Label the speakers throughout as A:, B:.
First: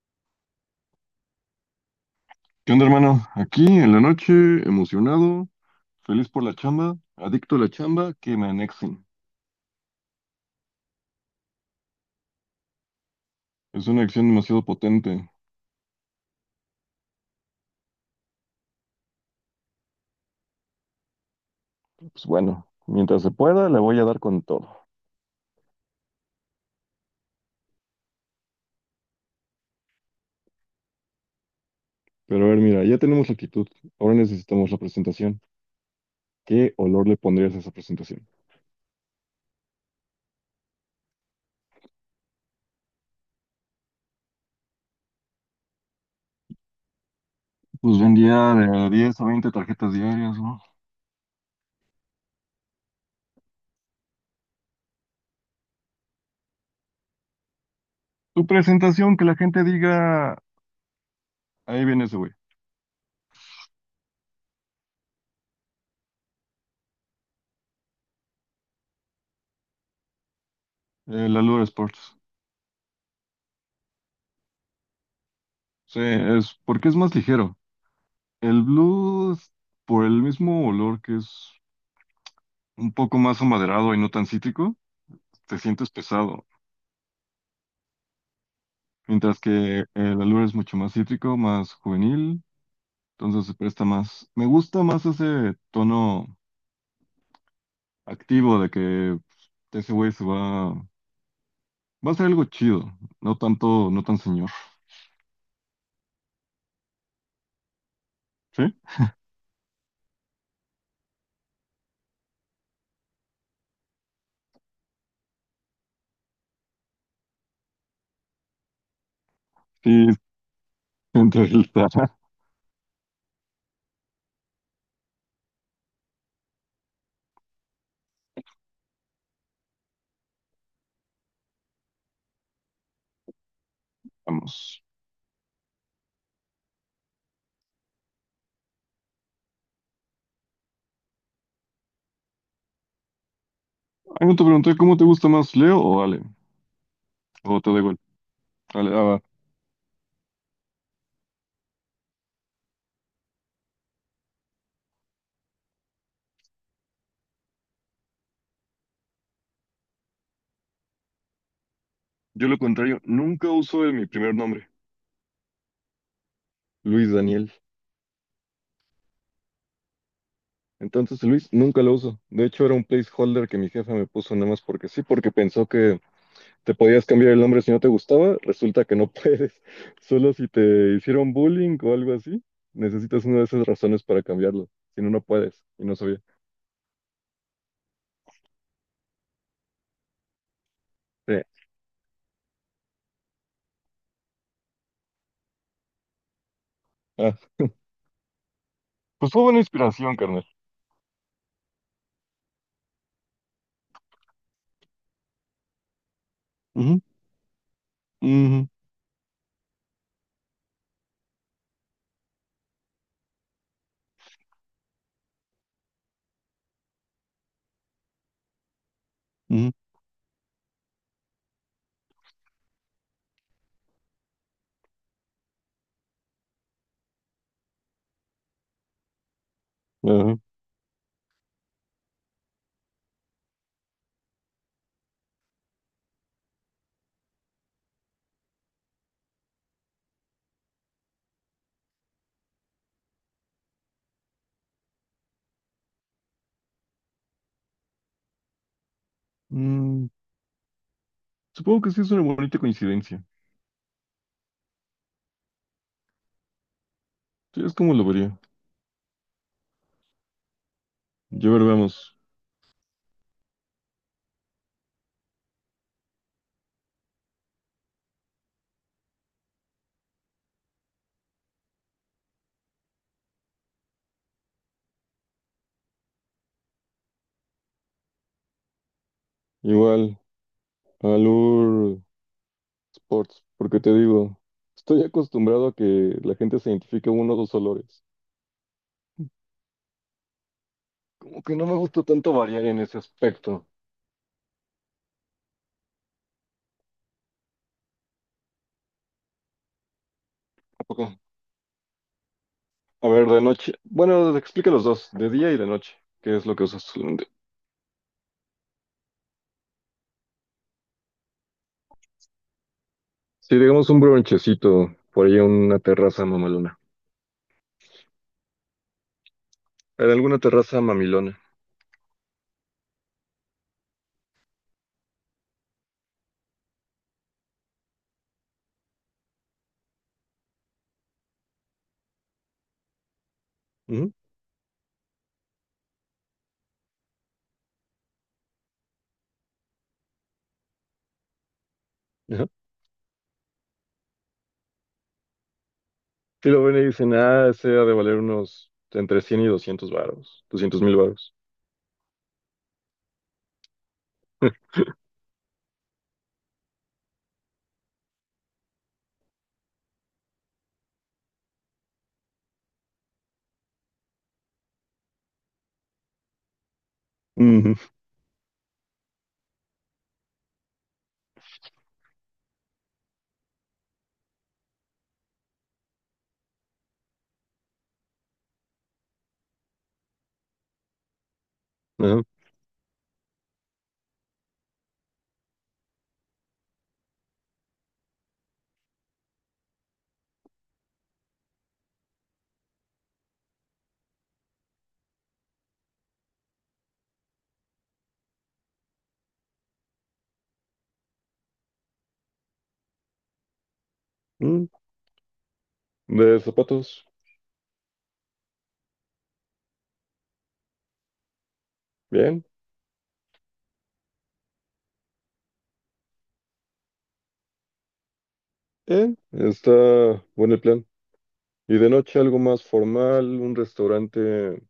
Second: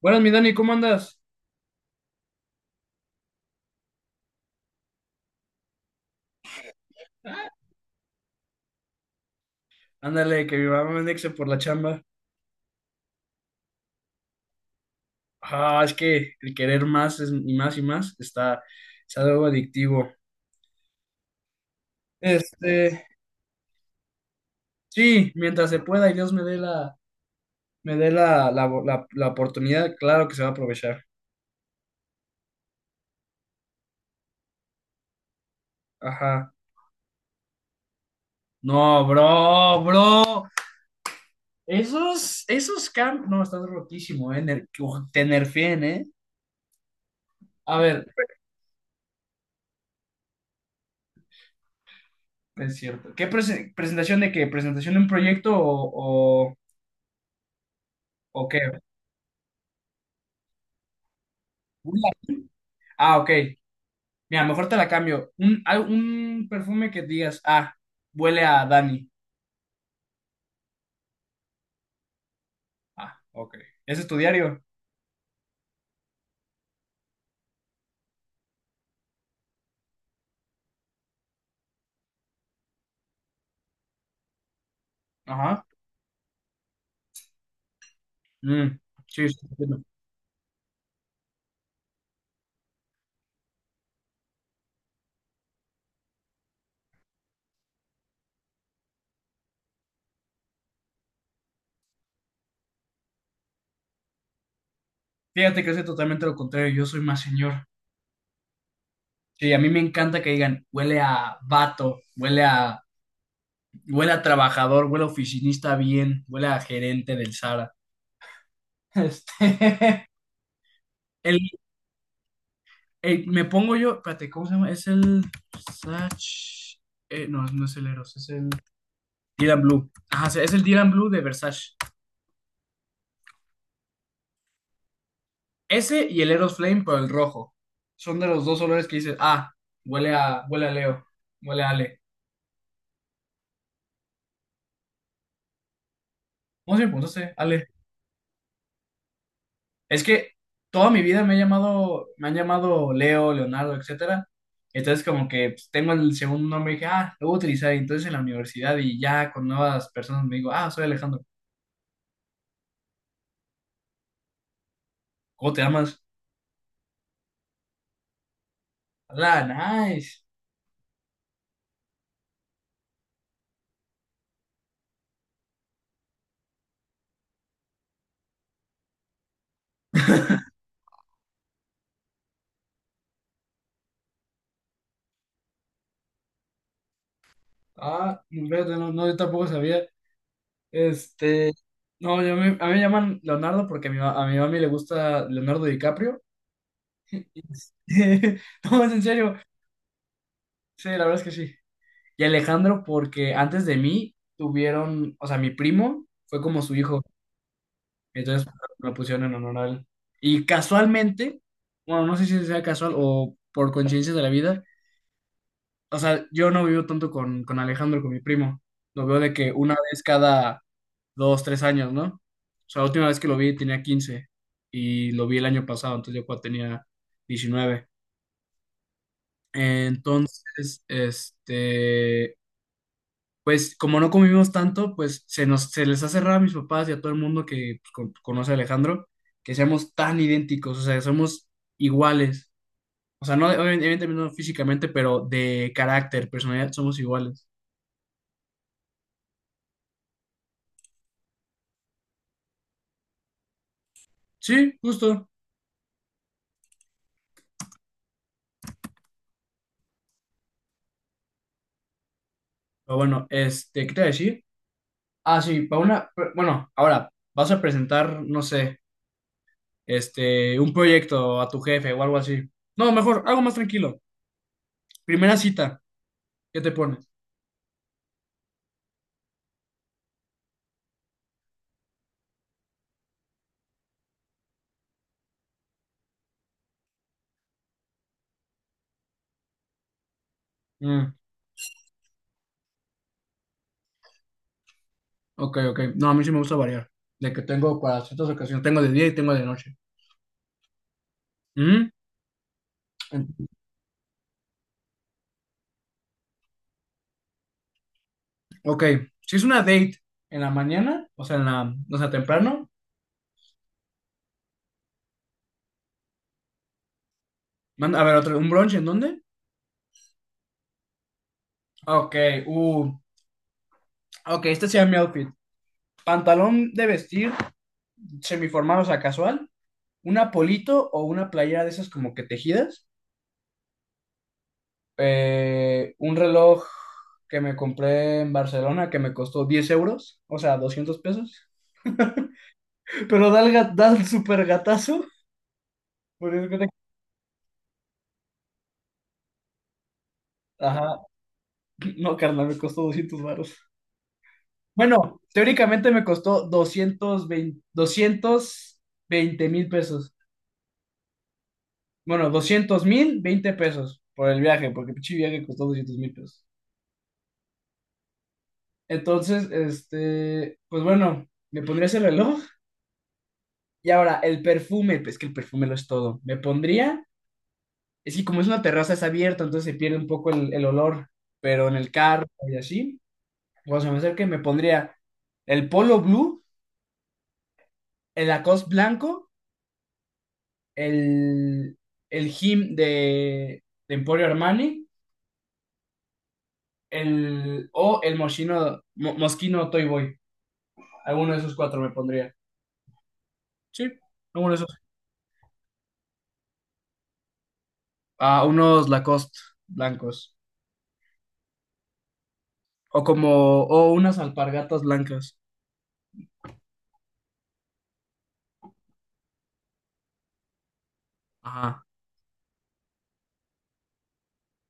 A: Buenas, mi Dani, ¿cómo andas?
B: ¿Qué onda, hermano? Aquí en la noche, emocionado, feliz por la chamba, adicto a la chamba, que me anexen.
A: Ándale, que mi mamá me andexe por la chamba.
B: Es una acción demasiado potente.
A: Ah, es que el querer más y más y más está, es algo adictivo.
B: Pues bueno,
A: Este,
B: mientras se pueda, le voy a dar con todo.
A: sí, mientras se pueda y Dios me dé la oportunidad, claro que se va a aprovechar.
B: Pero a ver, mira, ya tenemos la actitud. Ahora necesitamos la presentación.
A: Ajá.
B: ¿Qué olor le pondrías a esa presentación?
A: No, bro, bro. Esos no, estás rotísimo. Uf, te nerfeen. A
B: Pues
A: ver,
B: vendía de 10 a 20 tarjetas diarias, ¿no?
A: es cierto. ¿Qué presentación de qué? ¿Presentación de un proyecto o, o,
B: Tu
A: o qué?
B: presentación, que la gente diga, ahí viene ese güey,
A: Ah, ok. Mira, mejor te la cambio. Un perfume que digas, ah, huele a Dani.
B: el Allure Sports.
A: Ah, ok. ¿Ese es tu diario?
B: Sí, es porque es más ligero. El blues, por el mismo olor que es un poco más amaderado y no tan cítrico, te
A: Ajá.
B: sientes pesado.
A: Mm, sí, sí,
B: Mientras que
A: entiendo.
B: el Alur es mucho más cítrico, más juvenil, entonces se presta más. Me gusta más ese tono activo de que pues, ese güey se va a hacer algo chido, no tanto, no tan señor,
A: Fíjate que soy totalmente lo contrario. Yo soy más señor.
B: ¿sí?
A: Sí, a mí me encanta que digan, huele a vato, huele a trabajador, huele a oficinista bien, huele a gerente del Sara. Este,
B: Sí,
A: el,
B: entre el
A: me pongo yo, espérate, ¿cómo se llama? Es el Versace. No, no es el Eros, es el Dylan Blue. Ajá, sí, es el Dylan Blue de Versace.
B: Vamos.
A: Ese y el Eros Flame, pero el rojo. Son de los dos olores que dices, ah, huele a Leo, huele a Ale.
B: Algo te pregunté, ¿cómo te gusta más, Leo o Ale?
A: ¿Cómo se me preguntaste,
B: O
A: Ale?
B: te da igual. Ale, ah, va.
A: Es que toda mi vida me he llamado, me han llamado Leo, Leonardo, etcétera. Entonces como que pues, tengo el segundo nombre y dije, ah, lo voy a utilizar. Y entonces en la universidad y ya con nuevas personas me digo, ah, soy Alejandro.
B: Yo lo contrario, nunca uso el- mi primer nombre,
A: ¿Cómo te llamas?
B: Luis Daniel.
A: Hola, nice.
B: Entonces, Luis, nunca lo uso. De hecho, era un placeholder que mi jefa me puso nada más porque sí, porque pensó que te podías cambiar el nombre si no te gustaba. Resulta que no puedes. Solo si te hicieron bullying o algo así, necesitas una de esas razones para cambiarlo. Si no, no puedes. Y no sabía.
A: Ah, fíjate, no, no, yo tampoco sabía.
B: Sí.
A: Este, no, a mí me llaman Leonardo porque a mi mami le gusta Leonardo DiCaprio.
B: Ah,
A: Este, No, es en
B: pues
A: serio.
B: fue buena inspiración, carnal.
A: Sí, la verdad es que sí. Y Alejandro, porque antes de mí tuvieron, o sea, mi primo fue como su
B: Ujú,
A: hijo, entonces
B: ujú,
A: lo pusieron en honor a él. Y casualmente, bueno, no sé si sea casual o por coincidencia de la vida, o sea, yo no vivo tanto con Alejandro, con mi primo. Lo veo de que una vez cada dos, tres años, ¿no? O sea, la última vez que lo vi tenía 15 y lo vi el año pasado, entonces yo cuando tenía 19.
B: ujú, ajá.
A: Entonces, pues como no convivimos tanto, pues se nos, se les ha cerrado a mis papás y a todo el mundo que pues, conoce a Alejandro, que seamos tan idénticos, o sea, somos iguales. O sea, no, evidentemente no físicamente, pero de carácter, personalidad, somos iguales.
B: Mm, supongo que sí es una bonita coincidencia.
A: Sí, justo.
B: Sí, es como lo vería. Ya ver, vamos.
A: Pero bueno, ¿qué te iba a decir? Ah, sí, bueno, ahora, vas a presentar, no sé, un proyecto a tu jefe o algo así. No, mejor, algo más tranquilo. Primera cita, ¿qué te pones?
B: Igual, Alur. Sports, porque te digo, estoy acostumbrado a que la gente se identifique uno o dos olores.
A: Mm,
B: Como que no me gusta tanto variar en ese aspecto.
A: ok, ok. No, a mí sí me gusta variar. De que tengo para ciertas ocasiones, tengo de día y tengo de noche.
B: ¿A poco?
A: Mm,
B: A ver, de
A: en-
B: noche. Bueno, explica los dos, de día y de noche. ¿Qué es lo que usas?
A: ok, si es una date en la mañana, o sea, en la, o sea, temprano.
B: Si digamos un bronchecito, por ahí una terraza mamalona.
A: A ver, otro, ¿un brunch en dónde?
B: En alguna terraza mamilona.
A: Ok, uh, ok, este sería mi outfit. Pantalón de vestir, semiformal, o sea, casual. Un apolito o una playera de esas como que tejidas.
B: Ujú,
A: Un reloj que me compré en Barcelona que me costó 10 euros, o sea, 200 pesos.
B: ajá.
A: Pero da el super gatazo. Porque haz de
B: Si lo
A: cuenta
B: ven y dicen, ah, ese ha de valer unos entre 100 y 200 varos, doscientos
A: Ajá.
B: mil varos.
A: No, carnal, me costó 200 varos. Bueno, teóricamente me costó 220, 220,000 pesos. Bueno, 200,000, 20 pesos por el viaje, porque el pinche viaje costó 200,000 pesos.
B: Ujú,
A: Entonces, pues bueno, me pondría ese reloj. Y ahora, el perfume, pues que el perfume lo es todo. Me pondría, es que como es una terraza, es abierta, entonces se pierde un poco el olor, pero en el
B: ajá.
A: carro y así. O sea me acerca y me pondría el polo blue, el Lacoste blanco, el, el Him de Emporio Armani, el, o el Moschino, Moschino Toy Boy. Alguno de esos cuatro me pondría. Sí, alguno de
B: Mm,
A: esos.
B: de zapatos,
A: Ah, unos Lacoste blancos.
B: bien,
A: O como, o unas alpargatas blancas.
B: bien. Está bueno el plan. Y
A: Ajá.
B: de noche algo más formal, un restaurante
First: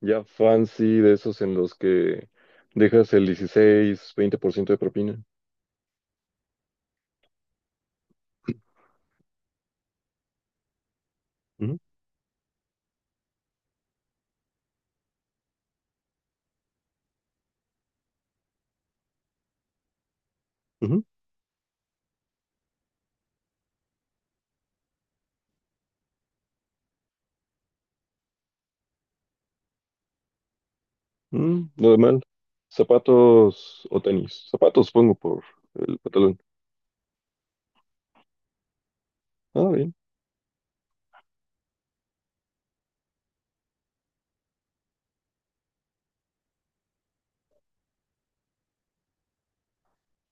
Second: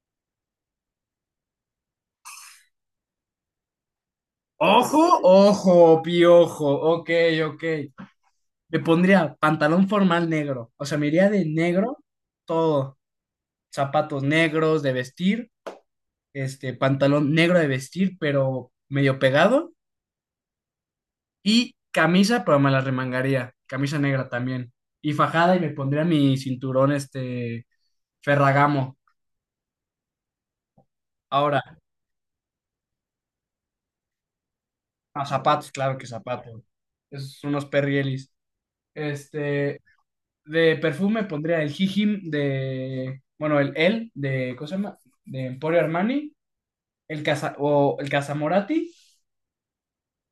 B: ya fancy, de esos en los que dejas el 16 20% de
A: Ojo,
B: propina.
A: ojo, piojo. Ok, ok. Me pondría pantalón formal negro. O sea, me iría de
B: Ujú,
A: negro todo. Zapatos negros de vestir, este pantalón negro de vestir, pero medio pegado,
B: ujú,
A: y camisa, pero me la remangaría, camisa negra también, y fajada y me pondría mi cinturón este Ferragamo. Ahora,
B: mm, nada mal. Zapatos o tenis. Zapatos pongo
A: a
B: por
A: zapatos, claro
B: el
A: que
B: pantalón.
A: zapatos, esos son unos perrielis.
B: Ah,
A: Este,
B: bien.
A: de perfume pondría el hijim de, bueno, el de, ¿cómo se llama? De Emporio Armani, el Casa, o el Casamorati.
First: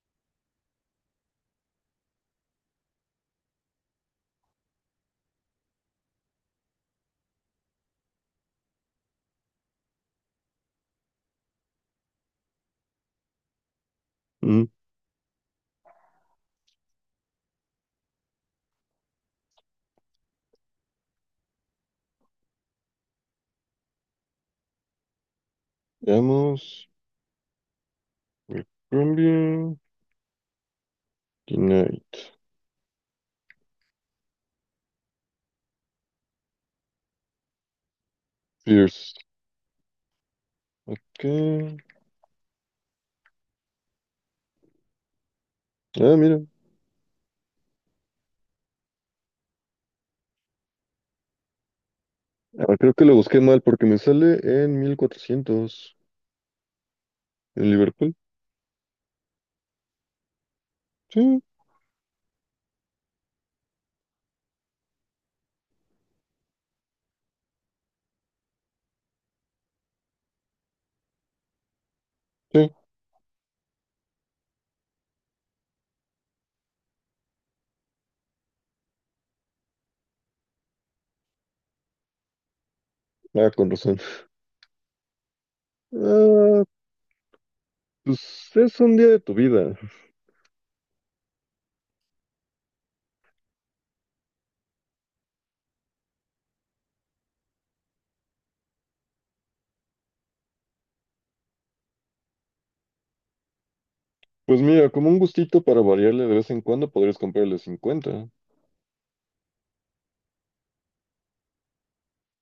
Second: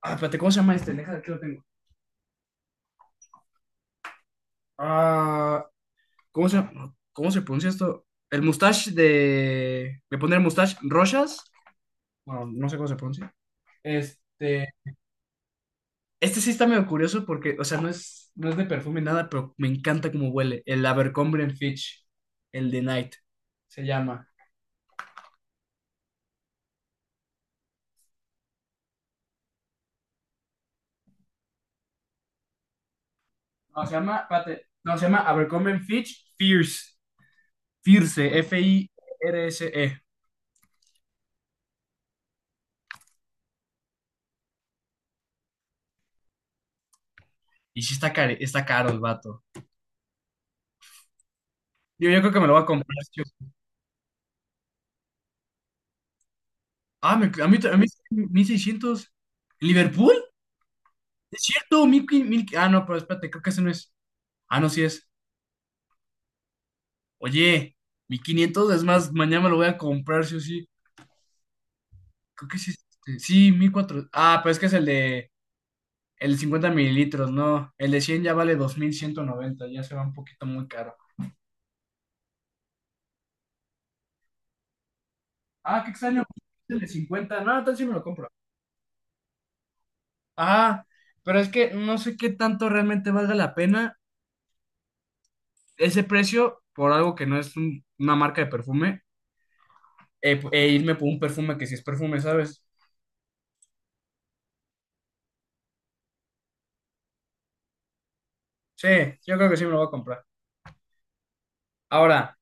A: Ah, espérate, ¿cómo se llama este? Deja, aquí lo tengo. Ah, ¿Cómo se, cómo se pronuncia esto? El mustache de. De poner mustache Rochas. Bueno, no sé cómo se pronuncia.
B: Mm,
A: Este. Este sí está medio curioso porque, o sea, no es de perfume nada, pero me encanta cómo huele. El Abercrombie and Fitch. El de Night. Se llama.
B: veamos. Colombia. Tonight.
A: No, se llama, espérate, no, se llama Abercrombie and Fitch Fierce. Fierce.
B: Fierce.
A: F-I-R-S-E.
B: Ok. Ah, mira.
A: Y sí está caro, está caro el vato. Yo creo que me lo voy a
B: Ah, creo
A: comprar.
B: que lo
A: Sí.
B: busqué mal porque me sale en 1,400
A: Ah, a mí,
B: en
A: a mí,
B: Liverpool.
A: 1,600. ¿Liverpool? Es
B: Sí,
A: cierto, ah, no, pero espérate, creo que ese no es. Ah, no, sí es. Oye, 1,500 es más, mañana me lo voy a comprar, sí o sí. Creo que sí
B: sí.
A: es este. Sí, 1400. Ah, pero es que es el de 50 mililitros, no. El de 100 ya vale 2,190, ya se va un poquito muy caro.
B: Ah, con razón.
A: Ah, qué extraño.
B: Ah,
A: El de 50 no, entonces sí me lo compro.
B: pues es un día de tu vida.
A: Ah, pero es que no sé qué tanto realmente valga la pena ese precio por algo que no es una marca de perfume, e irme por un perfume que sí es perfume, ¿sabes?
B: Pues mira, como un gustito para variarle de vez en cuando podrías comprarle 50.
A: Sí, yo creo que sí me lo voy a comprar. Ahora,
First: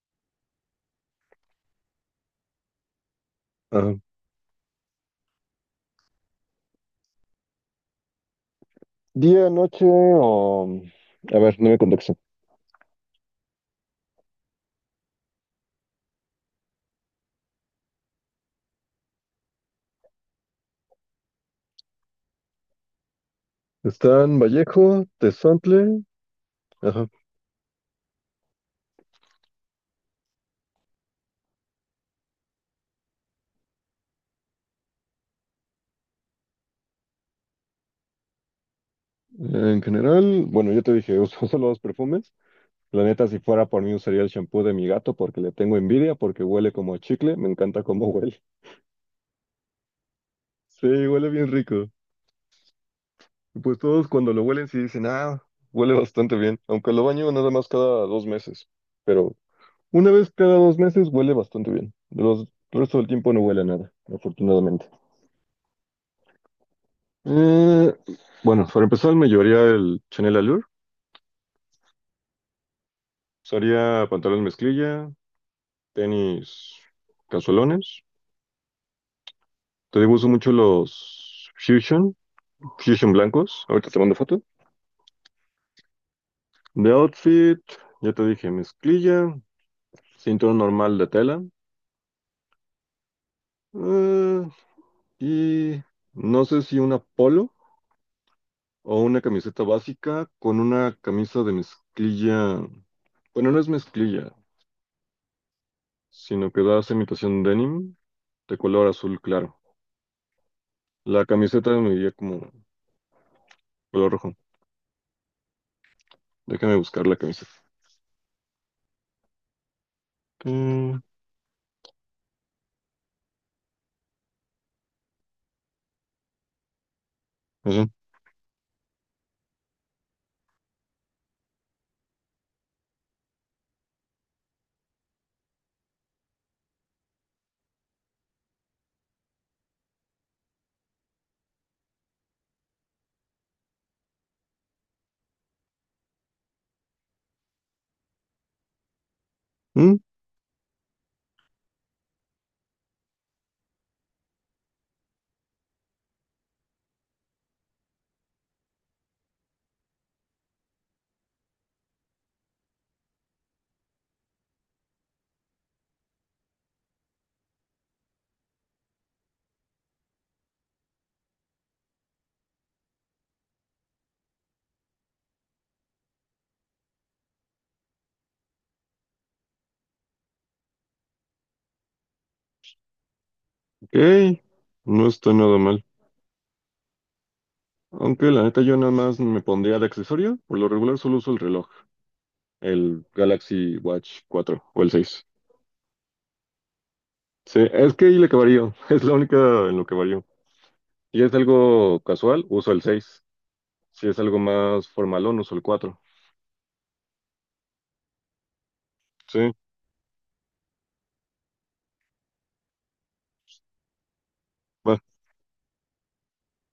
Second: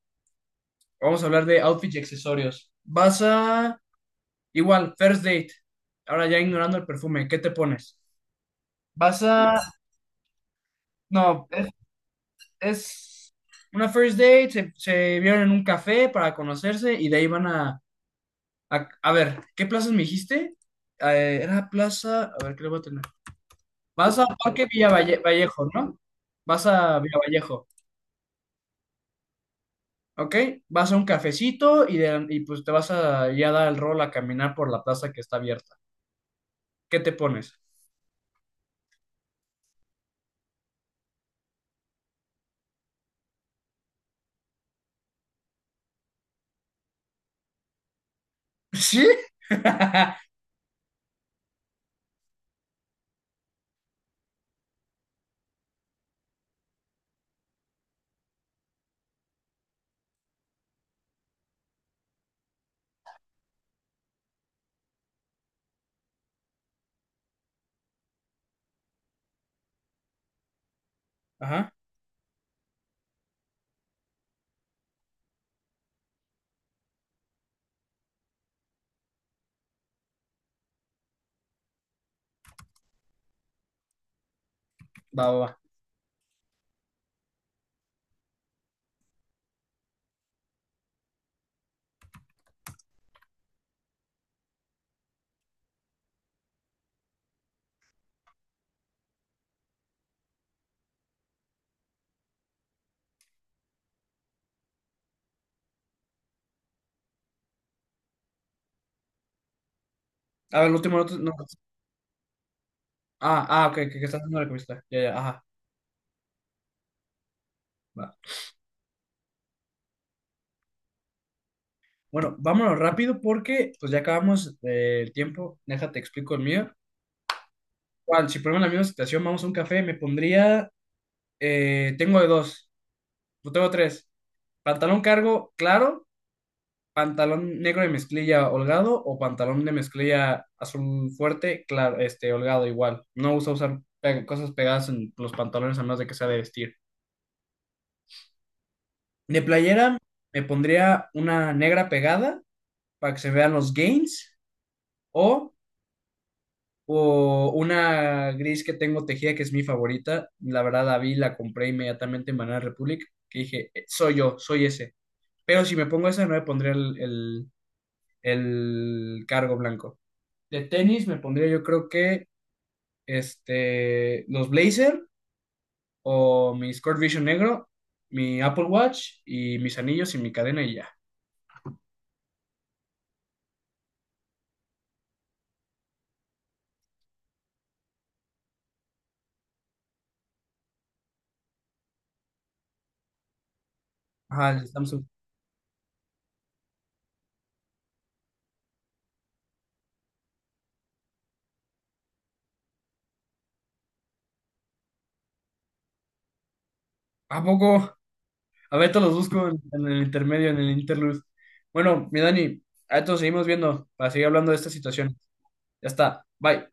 A: vamos a hablar de outfits y accesorios. Vas a,
B: Ajá.
A: igual, first date. Ahora ya ignorando el perfume, ¿qué te pones? Vas
B: Día,
A: a,
B: noche o... A
A: no,
B: ver,
A: es,
B: no me contexto.
A: es una first date, se vieron en un café para conocerse y de ahí van a ver, ¿qué plazas me dijiste? Era plaza, a ver, ¿qué le voy a tener? Vas a
B: Están
A: Parque Villa
B: Vallejo,
A: Vallejo, ¿no?
B: Tezontle,
A: Vas a
B: ajá.
A: Villa Vallejo. Ok, vas a un cafecito y, y pues te vas a ya dar el rol a caminar por la plaza que está abierta. ¿Qué te pones?
B: En general, bueno, yo te dije, uso solo dos perfumes. La neta, si fuera por mí, usaría el shampoo de mi gato porque le tengo envidia, porque huele como a chicle, me encanta cómo huele.
A: ¿Sí?
B: Sí, huele bien rico. Y pues todos cuando lo huelen sí dicen, ah, huele bastante bien, aunque lo baño nada más cada 2 meses. Pero una vez cada 2 meses huele bastante bien. El resto del tiempo no huele a nada, afortunadamente. Eh, bueno, para empezar me llevaría el Chanel Allure.
A: Ajá,
B: Usaría pantalón mezclilla, tenis casualones. Te digo, uso mucho los Fusion blancos. Ahorita te mando foto.
A: va, va, va.
B: De outfit, ya te dije, mezclilla, cinturón normal de tela. eh, y no sé si una polo o una camiseta básica con una camisa de mezclilla. Bueno, no es mezclilla, sino que da esa imitación denim de color azul claro.
A: A ver, el último no.
B: La
A: No.
B: camiseta me diría como
A: Ah, ah, ok, que
B: color
A: estás
B: rojo.
A: haciendo la entrevista. Ya, ya, ajá,
B: Déjame buscar la camiseta.
A: va.
B: Mm,
A: Bueno, vámonos rápido porque pues ya acabamos el tiempo. Déjate explico el mío.
B: eso.
A: Igual, si ponemos la misma situación, vamos a un café, me pondría. Tengo de dos, no tengo tres. Pantalón cargo, claro. Pantalón negro de mezclilla holgado o pantalón de mezclilla azul fuerte, claro, holgado igual. No uso usar cosas pegadas en los pantalones a menos de que sea de vestir. De playera
B: Mm,
A: me pondría una negra pegada para que se vean los gains o, o una gris que tengo tejida que es mi favorita. La verdad la vi, la compré inmediatamente en Banana Republic que dije, soy yo, soy ese". Pero si me pongo esa no me pondría el cargo blanco. De tenis me pondría yo creo que los Blazer o mi Sport Vision negro, mi Apple Watch y mis anillos y mi cadena y ya.
B: ok, no está nada mal. Aunque la neta yo nada más me pondría de accesorio. Por lo regular solo uso el reloj, el Galaxy Watch
A: Ajá,
B: 4
A: el
B: o el
A: Samsung.
B: 6. Sí, es que ahí le varío. Es la única en lo que varío. Si es algo casual, uso el 6. Si es algo más formalón, uso el 4.
A: ¿A poco? A ver, te los
B: Sí,
A: busco en el intermedio, en el interlude. Bueno, mi Dani, a esto seguimos viendo para seguir hablando de esta
B: va.
A: situación. Ya está. Bye.